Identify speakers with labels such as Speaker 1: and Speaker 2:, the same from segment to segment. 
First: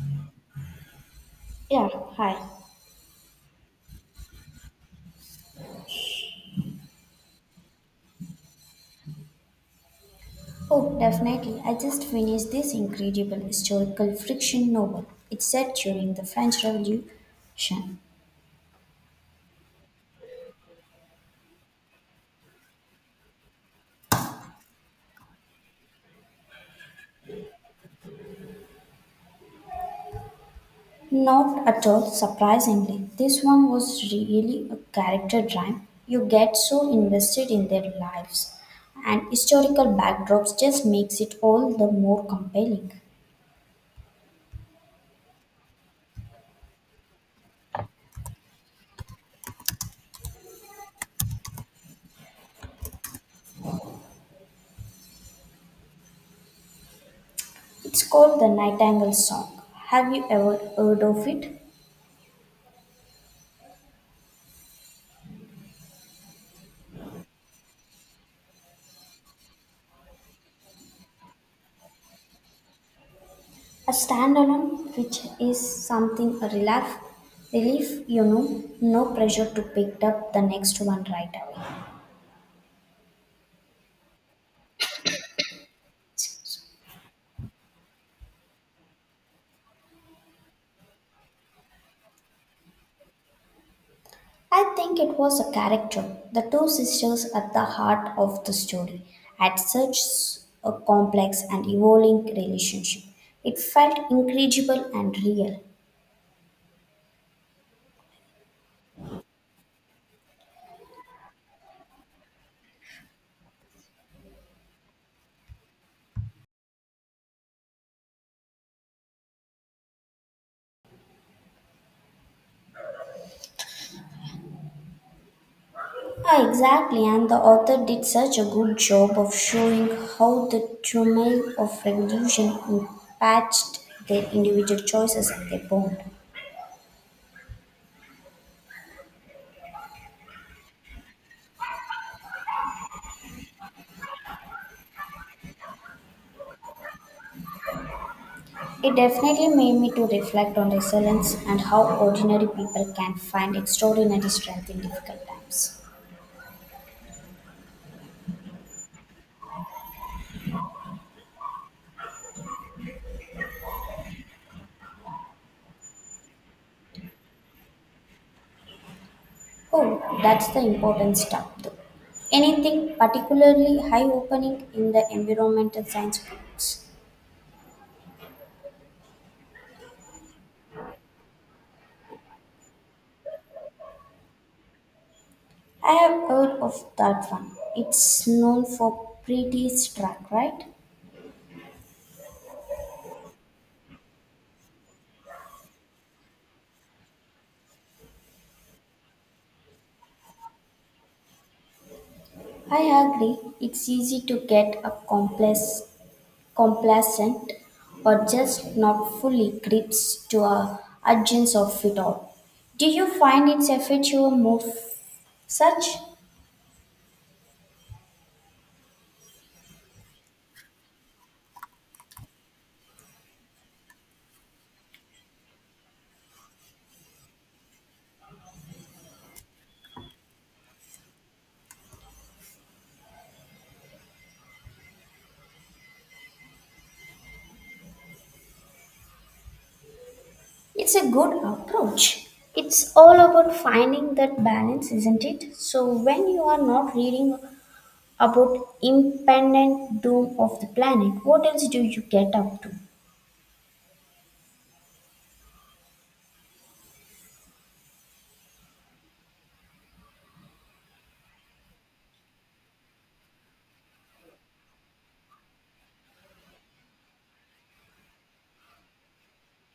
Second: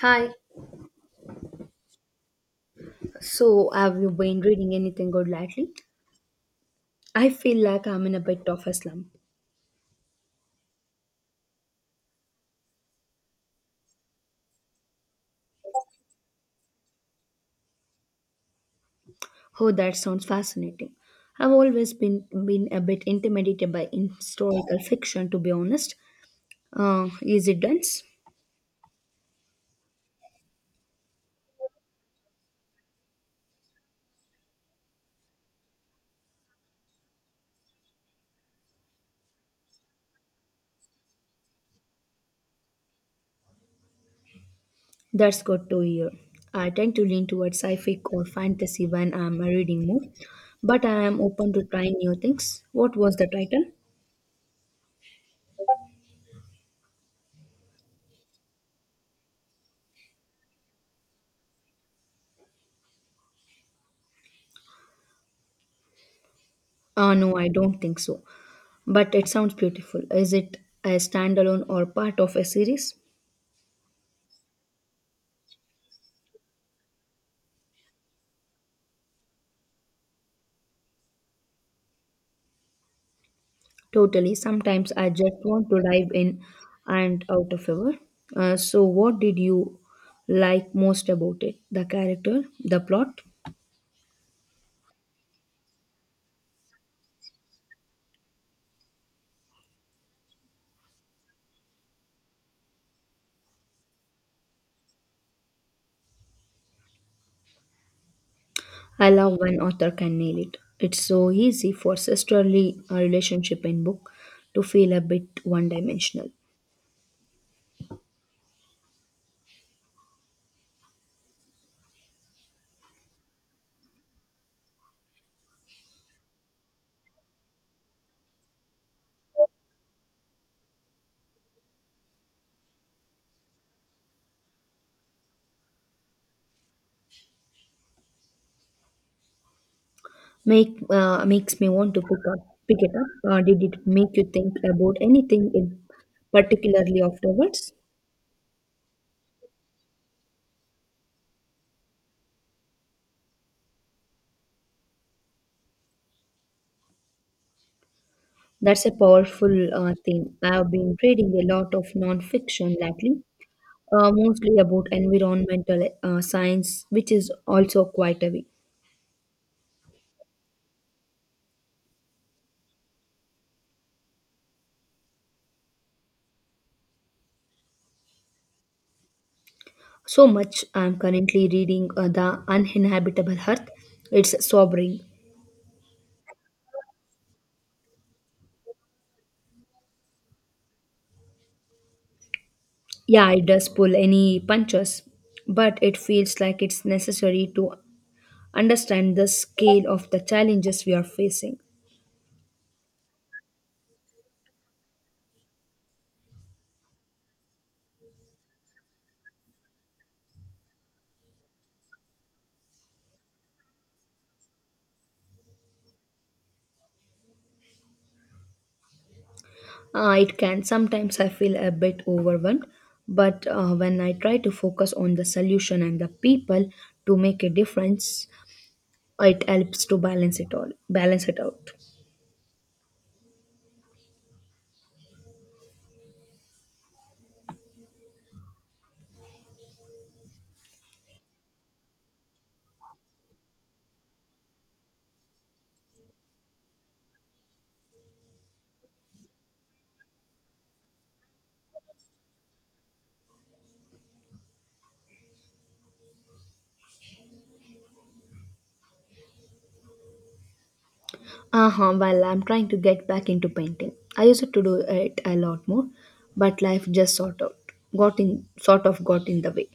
Speaker 1: Hi.
Speaker 2: Yeah, hi.
Speaker 1: So, have you been reading anything good lately? I feel like I'm in a bit of a slump.
Speaker 2: Oh, definitely. I just finished this incredible historical fiction novel. It's set during the French Revolution.
Speaker 1: Oh, that sounds fascinating. I've always been a bit intimidated by historical fiction, to be honest. Is it dense?
Speaker 2: Not at all surprisingly, this one was really a character drive. You get so invested in their lives, and historical backdrops just makes it all the more compelling.
Speaker 1: That's good to hear. I tend to lean towards sci-fi or fantasy when I'm reading more, but I am open to trying new things. What was the title?
Speaker 2: It's called The Nightingale Song. Have you ever heard of it?
Speaker 1: No, I don't think so. But it sounds beautiful. Is it a standalone or part of a series?
Speaker 2: A standalone, which is something a relief, no pressure to pick up the next one right away.
Speaker 1: Totally. Sometimes I just want to dive in and out of ever. So, what did you like most about it? The character, the plot?
Speaker 2: I think it was a character, the two sisters at the heart of the story, had such a complex and evolving relationship. It felt incredible and real.
Speaker 1: I love when author can nail it. It's so easy for sisterly relationship in book to feel a bit one-dimensional.
Speaker 2: Ah, exactly, and the author did such a good job of showing how the turmoil of revolution impacted their individual choices and their bond.
Speaker 1: Makes me want to pick it up. Did it make you think about anything in particularly afterwards?
Speaker 2: It definitely made me to reflect on resilience and how ordinary people can find extraordinary strength in difficult times.
Speaker 1: That's a powerful thing. I've been reading a lot of non-fiction lately, mostly about environmental science, which is also quite heavy.
Speaker 2: Oh, that's the important stuff though. Anything particularly eye-opening in the environmental science books?
Speaker 1: So much. I'm currently reading The Uninhabitable Earth. It's sobering.
Speaker 2: I have heard of that one. It's known for pretty struck, right?
Speaker 1: Yeah, it does pull any punches, but it feels like it's necessary to understand the scale of the challenges we are facing.
Speaker 2: I agree. It's easy to get a complex complacent, or just not fully grips to a urgency of it all. Do you find it's affect your mood such?
Speaker 1: It can sometimes I feel a bit overwhelmed, but when I try to focus on the solution and the people to make a difference, it helps to balance it out.
Speaker 2: It's a good approach. It's all about finding that balance, isn't it? So, when you are not reading about impending doom of the planet, what else do you get up to?
Speaker 1: Uh-huh. Well, I'm trying to get back into painting. I used to do it a lot more, but life just sort of got in the way.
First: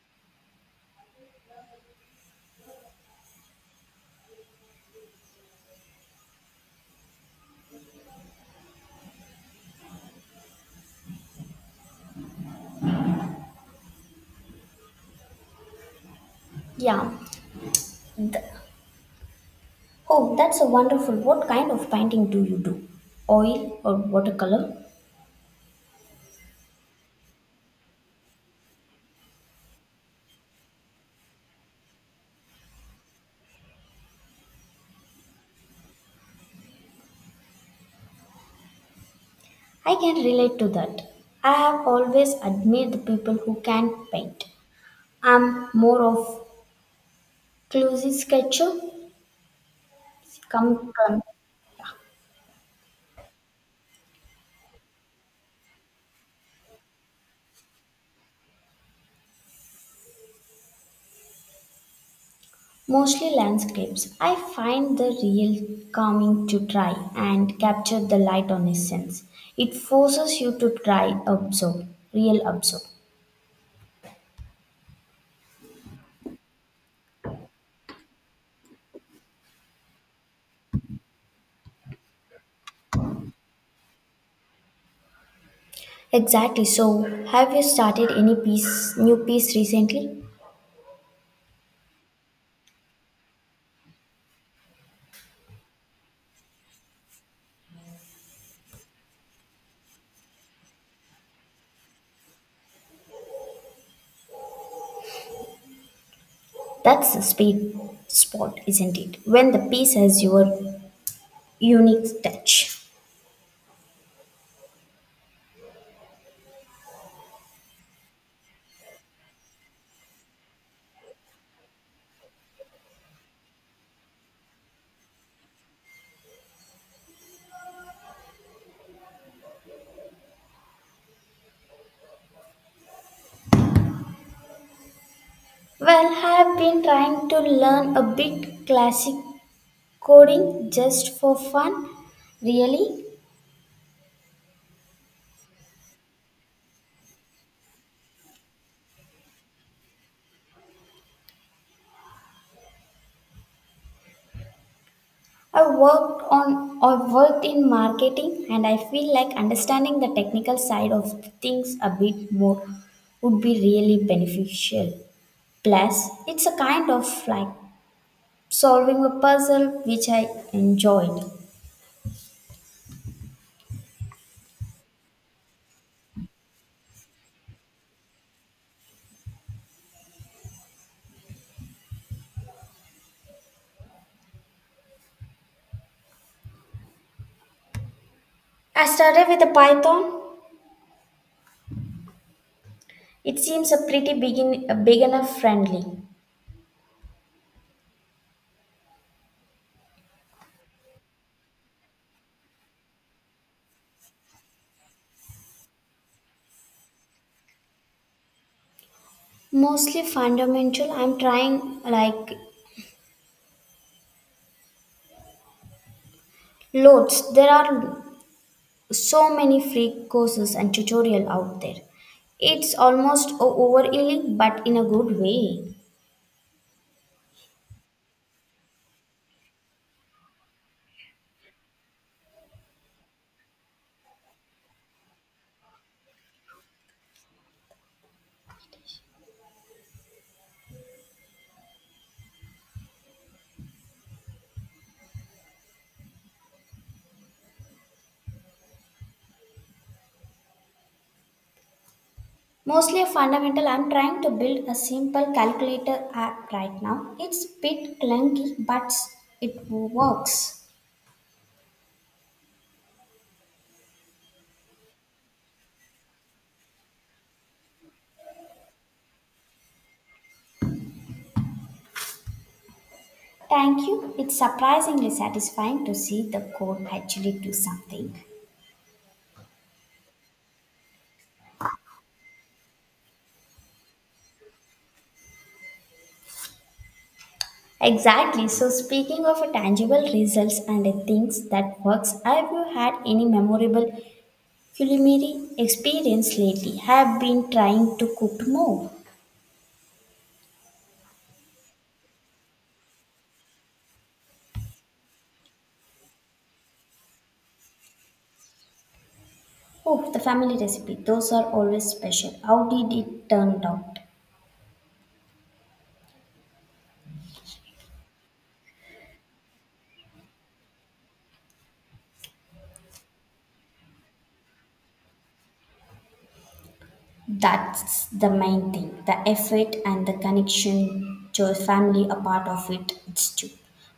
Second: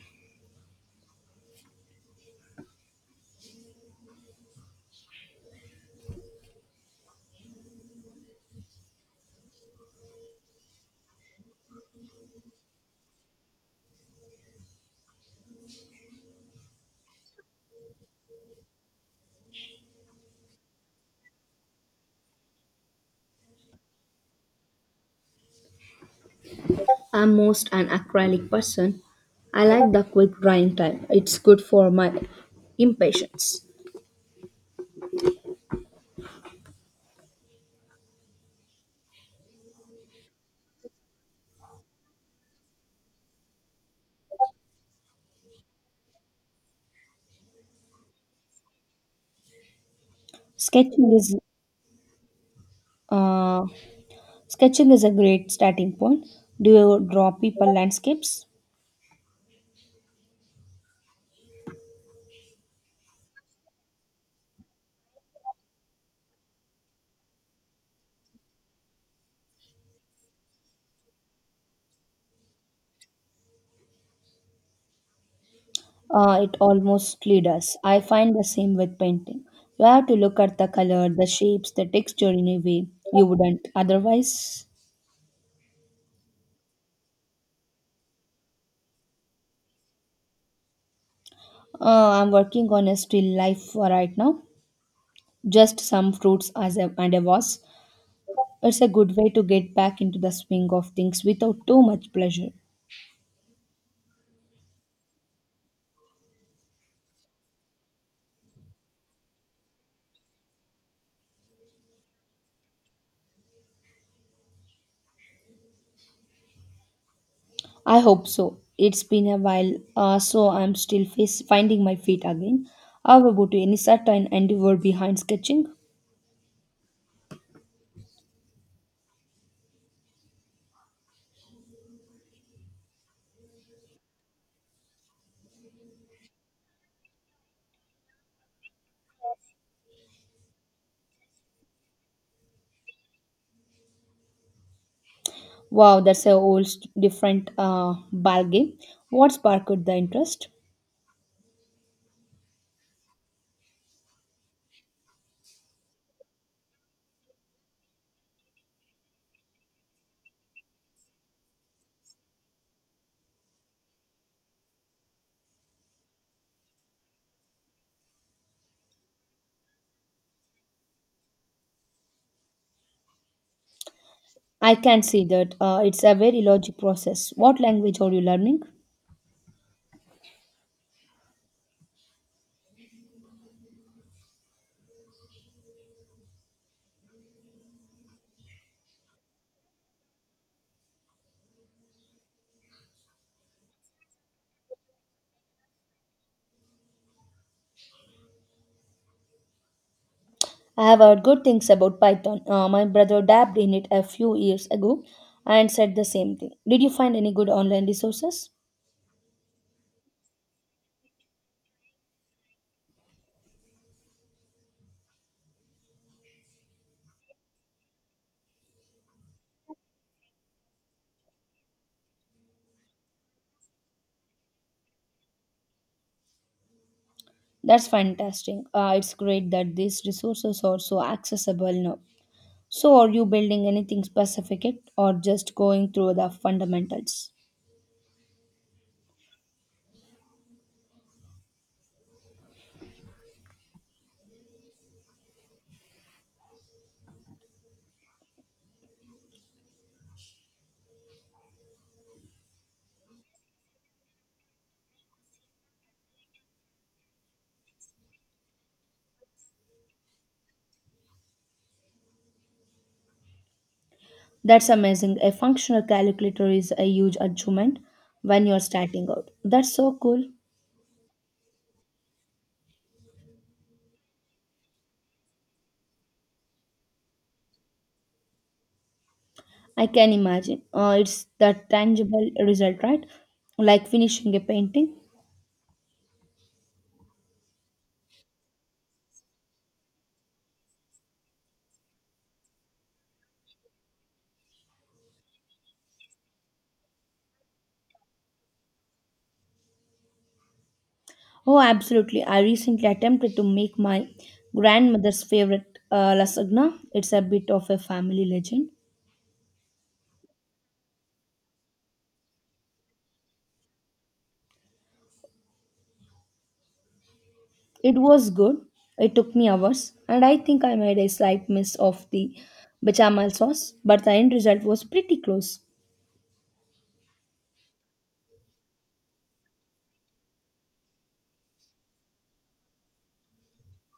Speaker 2: Yeah. Th- oh, that's a wonderful. What kind of painting do you do? Oil or watercolor?
Speaker 1: I'm most an acrylic person. I like the quick drying time. It's good for my impatience.
Speaker 2: I can relate to that. I have always admired the people who can paint. I'm more of clumsy sketcher, come,
Speaker 1: sketching
Speaker 2: come,
Speaker 1: is uh, sketching is a great starting point. Do you draw people, landscapes?
Speaker 2: mostly landscapes. I find the real calming to try and capture the light on a sense. It forces you to try observe, real observe.
Speaker 1: It almostly does. I find the same with painting. You have to look at the color, the shapes, the texture in a way you wouldn't otherwise.
Speaker 2: Exactly. So, have you started any piece, new piece recently?
Speaker 1: I'm working on a still life for right now, just some fruits as a, and a vase. It's a good way to get back into the swing of things without too much pressure.
Speaker 2: That's the sweet spot, isn't it? When the piece has your unique touch.
Speaker 1: I hope so. It's been a while, so I'm still finding my feet again. How about you? Any certain endeavor behind sketching?
Speaker 2: Well, I've been trying to learn a bit classic coding just for fun. Really,
Speaker 1: Wow, that's a whole different ball game. What sparked the interest?
Speaker 2: I worked in marketing and I feel like understanding the technical side of things a bit more would be really beneficial. Plus, it's a kind of like solving a puzzle which I enjoyed.
Speaker 1: I can see that. It's a very logic process. What language are you learning?
Speaker 2: I started with the Python. It seems a pretty beginner friendly.
Speaker 1: I have heard good things about Python. My brother dabbed in it a few years ago and said the same thing. Did you find any good online resources?
Speaker 2: Mostly fundamental. I'm trying like loads. There are so many free courses and tutorial out there. It's almost overwhelming, but in a good way.
Speaker 1: That's fantastic. It's great that these resources are so accessible now. So, are you building anything specific yet or just going through the fundamentals?
Speaker 2: Mostly a fundamental. I'm trying to build a simple calculator app right now. It's a bit clunky, but it works.
Speaker 1: That's amazing. A functional calculator is a huge achievement when you're starting out. That's so cool.
Speaker 2: Thank you. It's surprisingly satisfying to see the code actually do something.
Speaker 1: I can imagine. It's the tangible result, right? Like finishing a painting.
Speaker 2: Exactly. So speaking of tangible results and things that works, have you had any memorable culinary experience lately? Have been trying to cook more.
Speaker 1: Oh, absolutely. I recently attempted to make my grandmother's favorite lasagna. It's a bit of a family legend.
Speaker 2: Oh, the family recipe. Those are always special. How did it turn out?
Speaker 1: It was good. It took me hours, and I think I made a slight miss of the bechamel sauce, but the end result was pretty close.
Speaker 2: That's the main thing. The effort and the connection to your family are part of it. It's true.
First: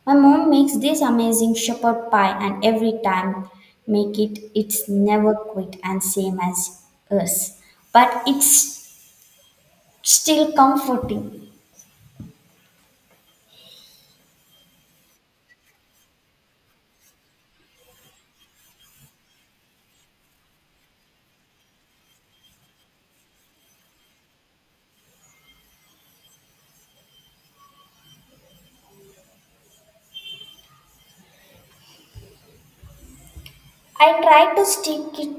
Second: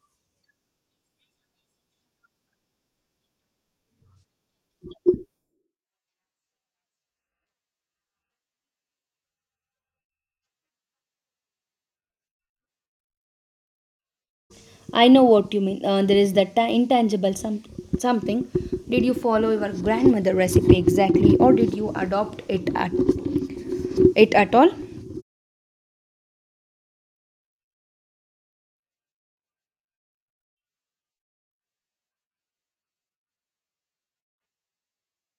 Speaker 2: My mom makes this amazing shepherd pie and every time make it it's never quit and same as us. But it's still comforting.
Speaker 1: I know what you mean. There is that intangible something. Did you follow your grandmother recipe exactly, or did you adopt it at all?
Speaker 2: I try to stick it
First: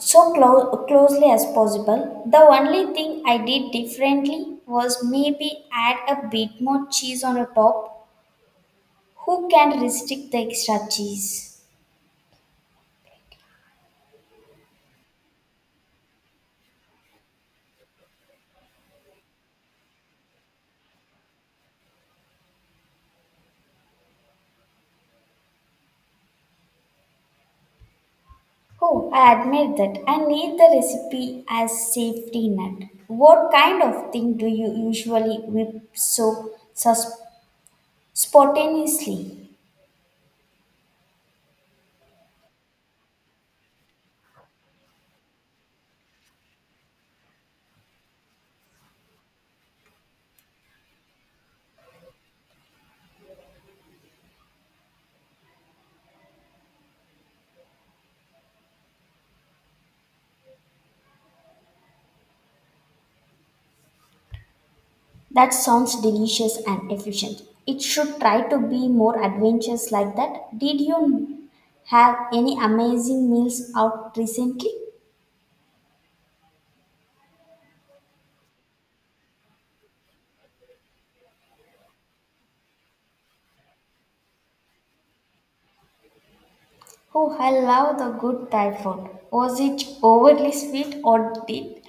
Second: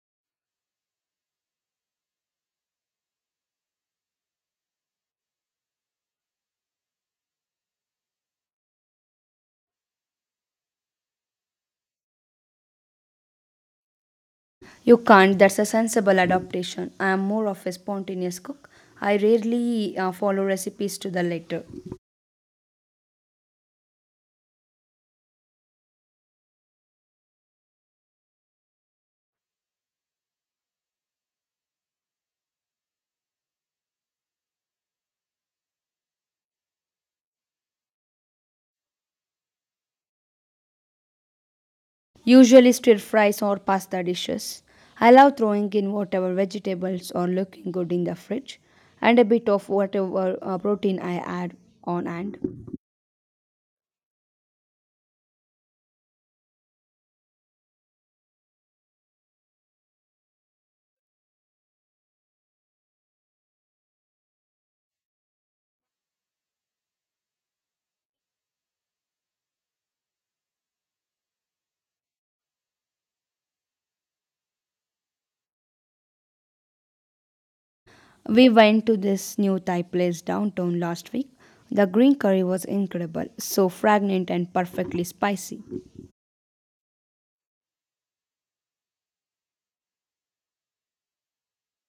Speaker 2: so closely as possible. The only thing I did differently was maybe add a bit more cheese on the top. Who can restrict the extra cheese?
Speaker 1: You can't. That's a sensible adaptation. I am more of a spontaneous cook. I rarely follow recipes to the letter.
Speaker 2: Oh, I admire that. I need the recipe as safety net. What kind of thing do you usually whip so spontaneously?
Speaker 1: Usually stir fries or pasta dishes. I love throwing in whatever vegetables are looking good in the fridge, and a bit of whatever protein I add on hand.
Speaker 2: That sounds delicious and efficient. It should try to be more adventurous like that. Did you have any amazing meals out recently?
Speaker 1: We went to this new Thai place downtown last week. The green curry was incredible, so fragrant and perfectly spicy.
Speaker 2: Oh, I love the good Thai food. Was it overly sweet or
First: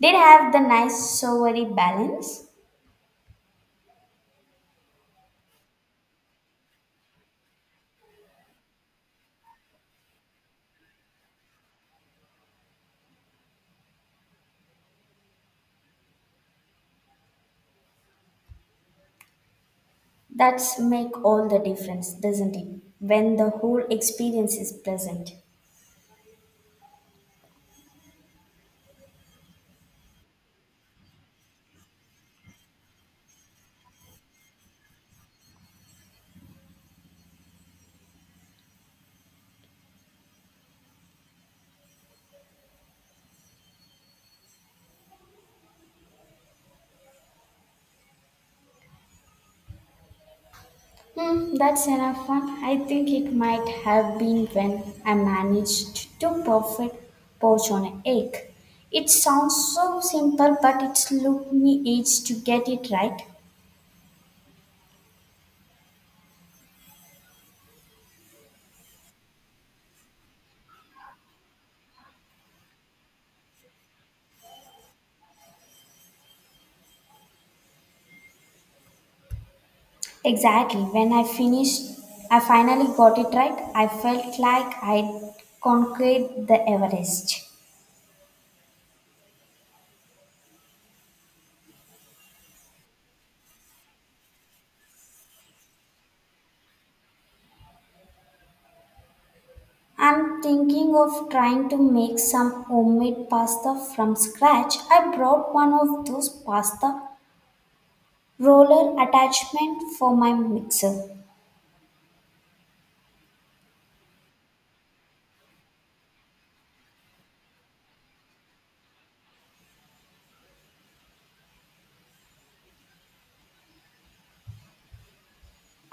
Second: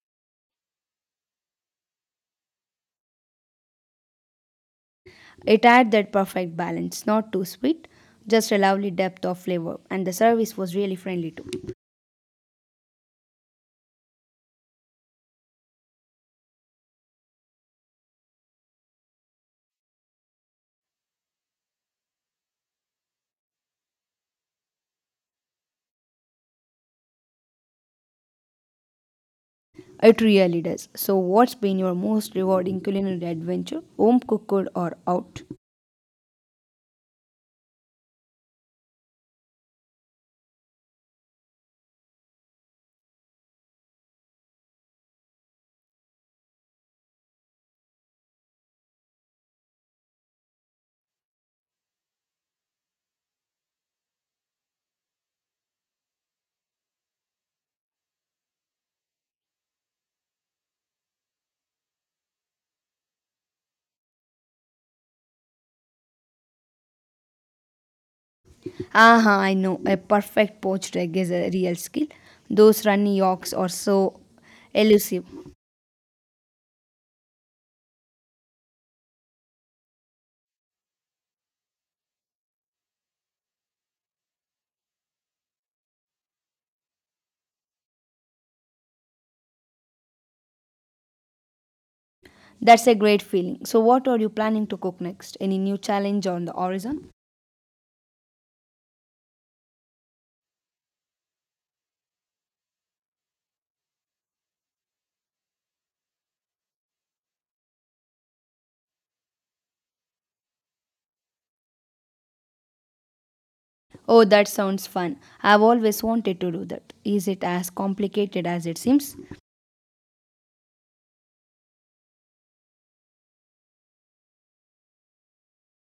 Speaker 2: did have the nice savory balance?
Speaker 1: It had that perfect balance, not too sweet, just a lovely depth of flavor, and the service was really friendly too.
Speaker 2: That's make all the difference, doesn't it? When the whole experience is present.
Speaker 1: It really does. So, what's been your most rewarding culinary adventure, home cooked or out?
Speaker 2: Hmm, that's enough fun. I think it might have been when I managed to perfect poach on an egg. It sounds so simple, but it took me age to get it right.
Speaker 1: Aha, I know, a perfect poached egg is a real skill. Those runny yolks are so elusive.
Speaker 2: Exactly. I finally got it right. I felt like I conquered the Everest.
Speaker 1: That's a great feeling. So, what are you planning to cook next? Any new challenge on the horizon?
Speaker 2: I'm thinking of trying to make some homemade pasta from scratch. I brought one of those pasta roller attachment for my mixer.
Speaker 1: Oh, that sounds fun. I've always wanted to do that. Is it as complicated as it seems?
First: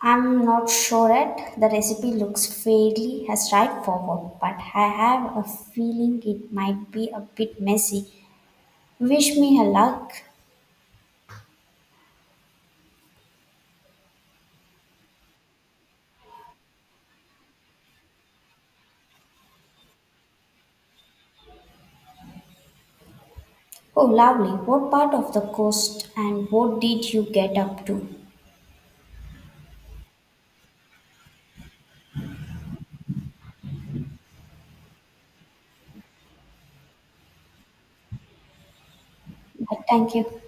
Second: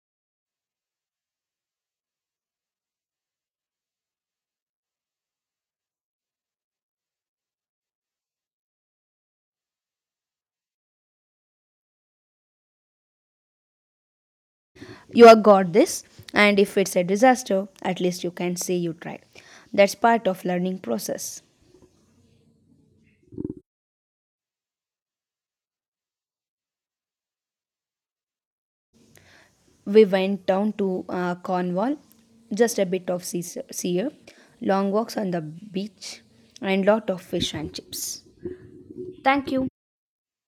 Speaker 2: I'm not sure yet. The recipe looks fairly straightforward, but I have a feeling it might be a bit messy. Wish me a luck.
Speaker 1: You have got this, and if it's a disaster, at least you can say you tried. That's part of learning process.
Speaker 2: Oh, lovely. What part of the coast and what did you get up to?
Speaker 1: We went down to Cornwall, just a bit of sea air, long walks on the beach, and lot of fish and chips. Thank you.
Speaker 2: Thank you.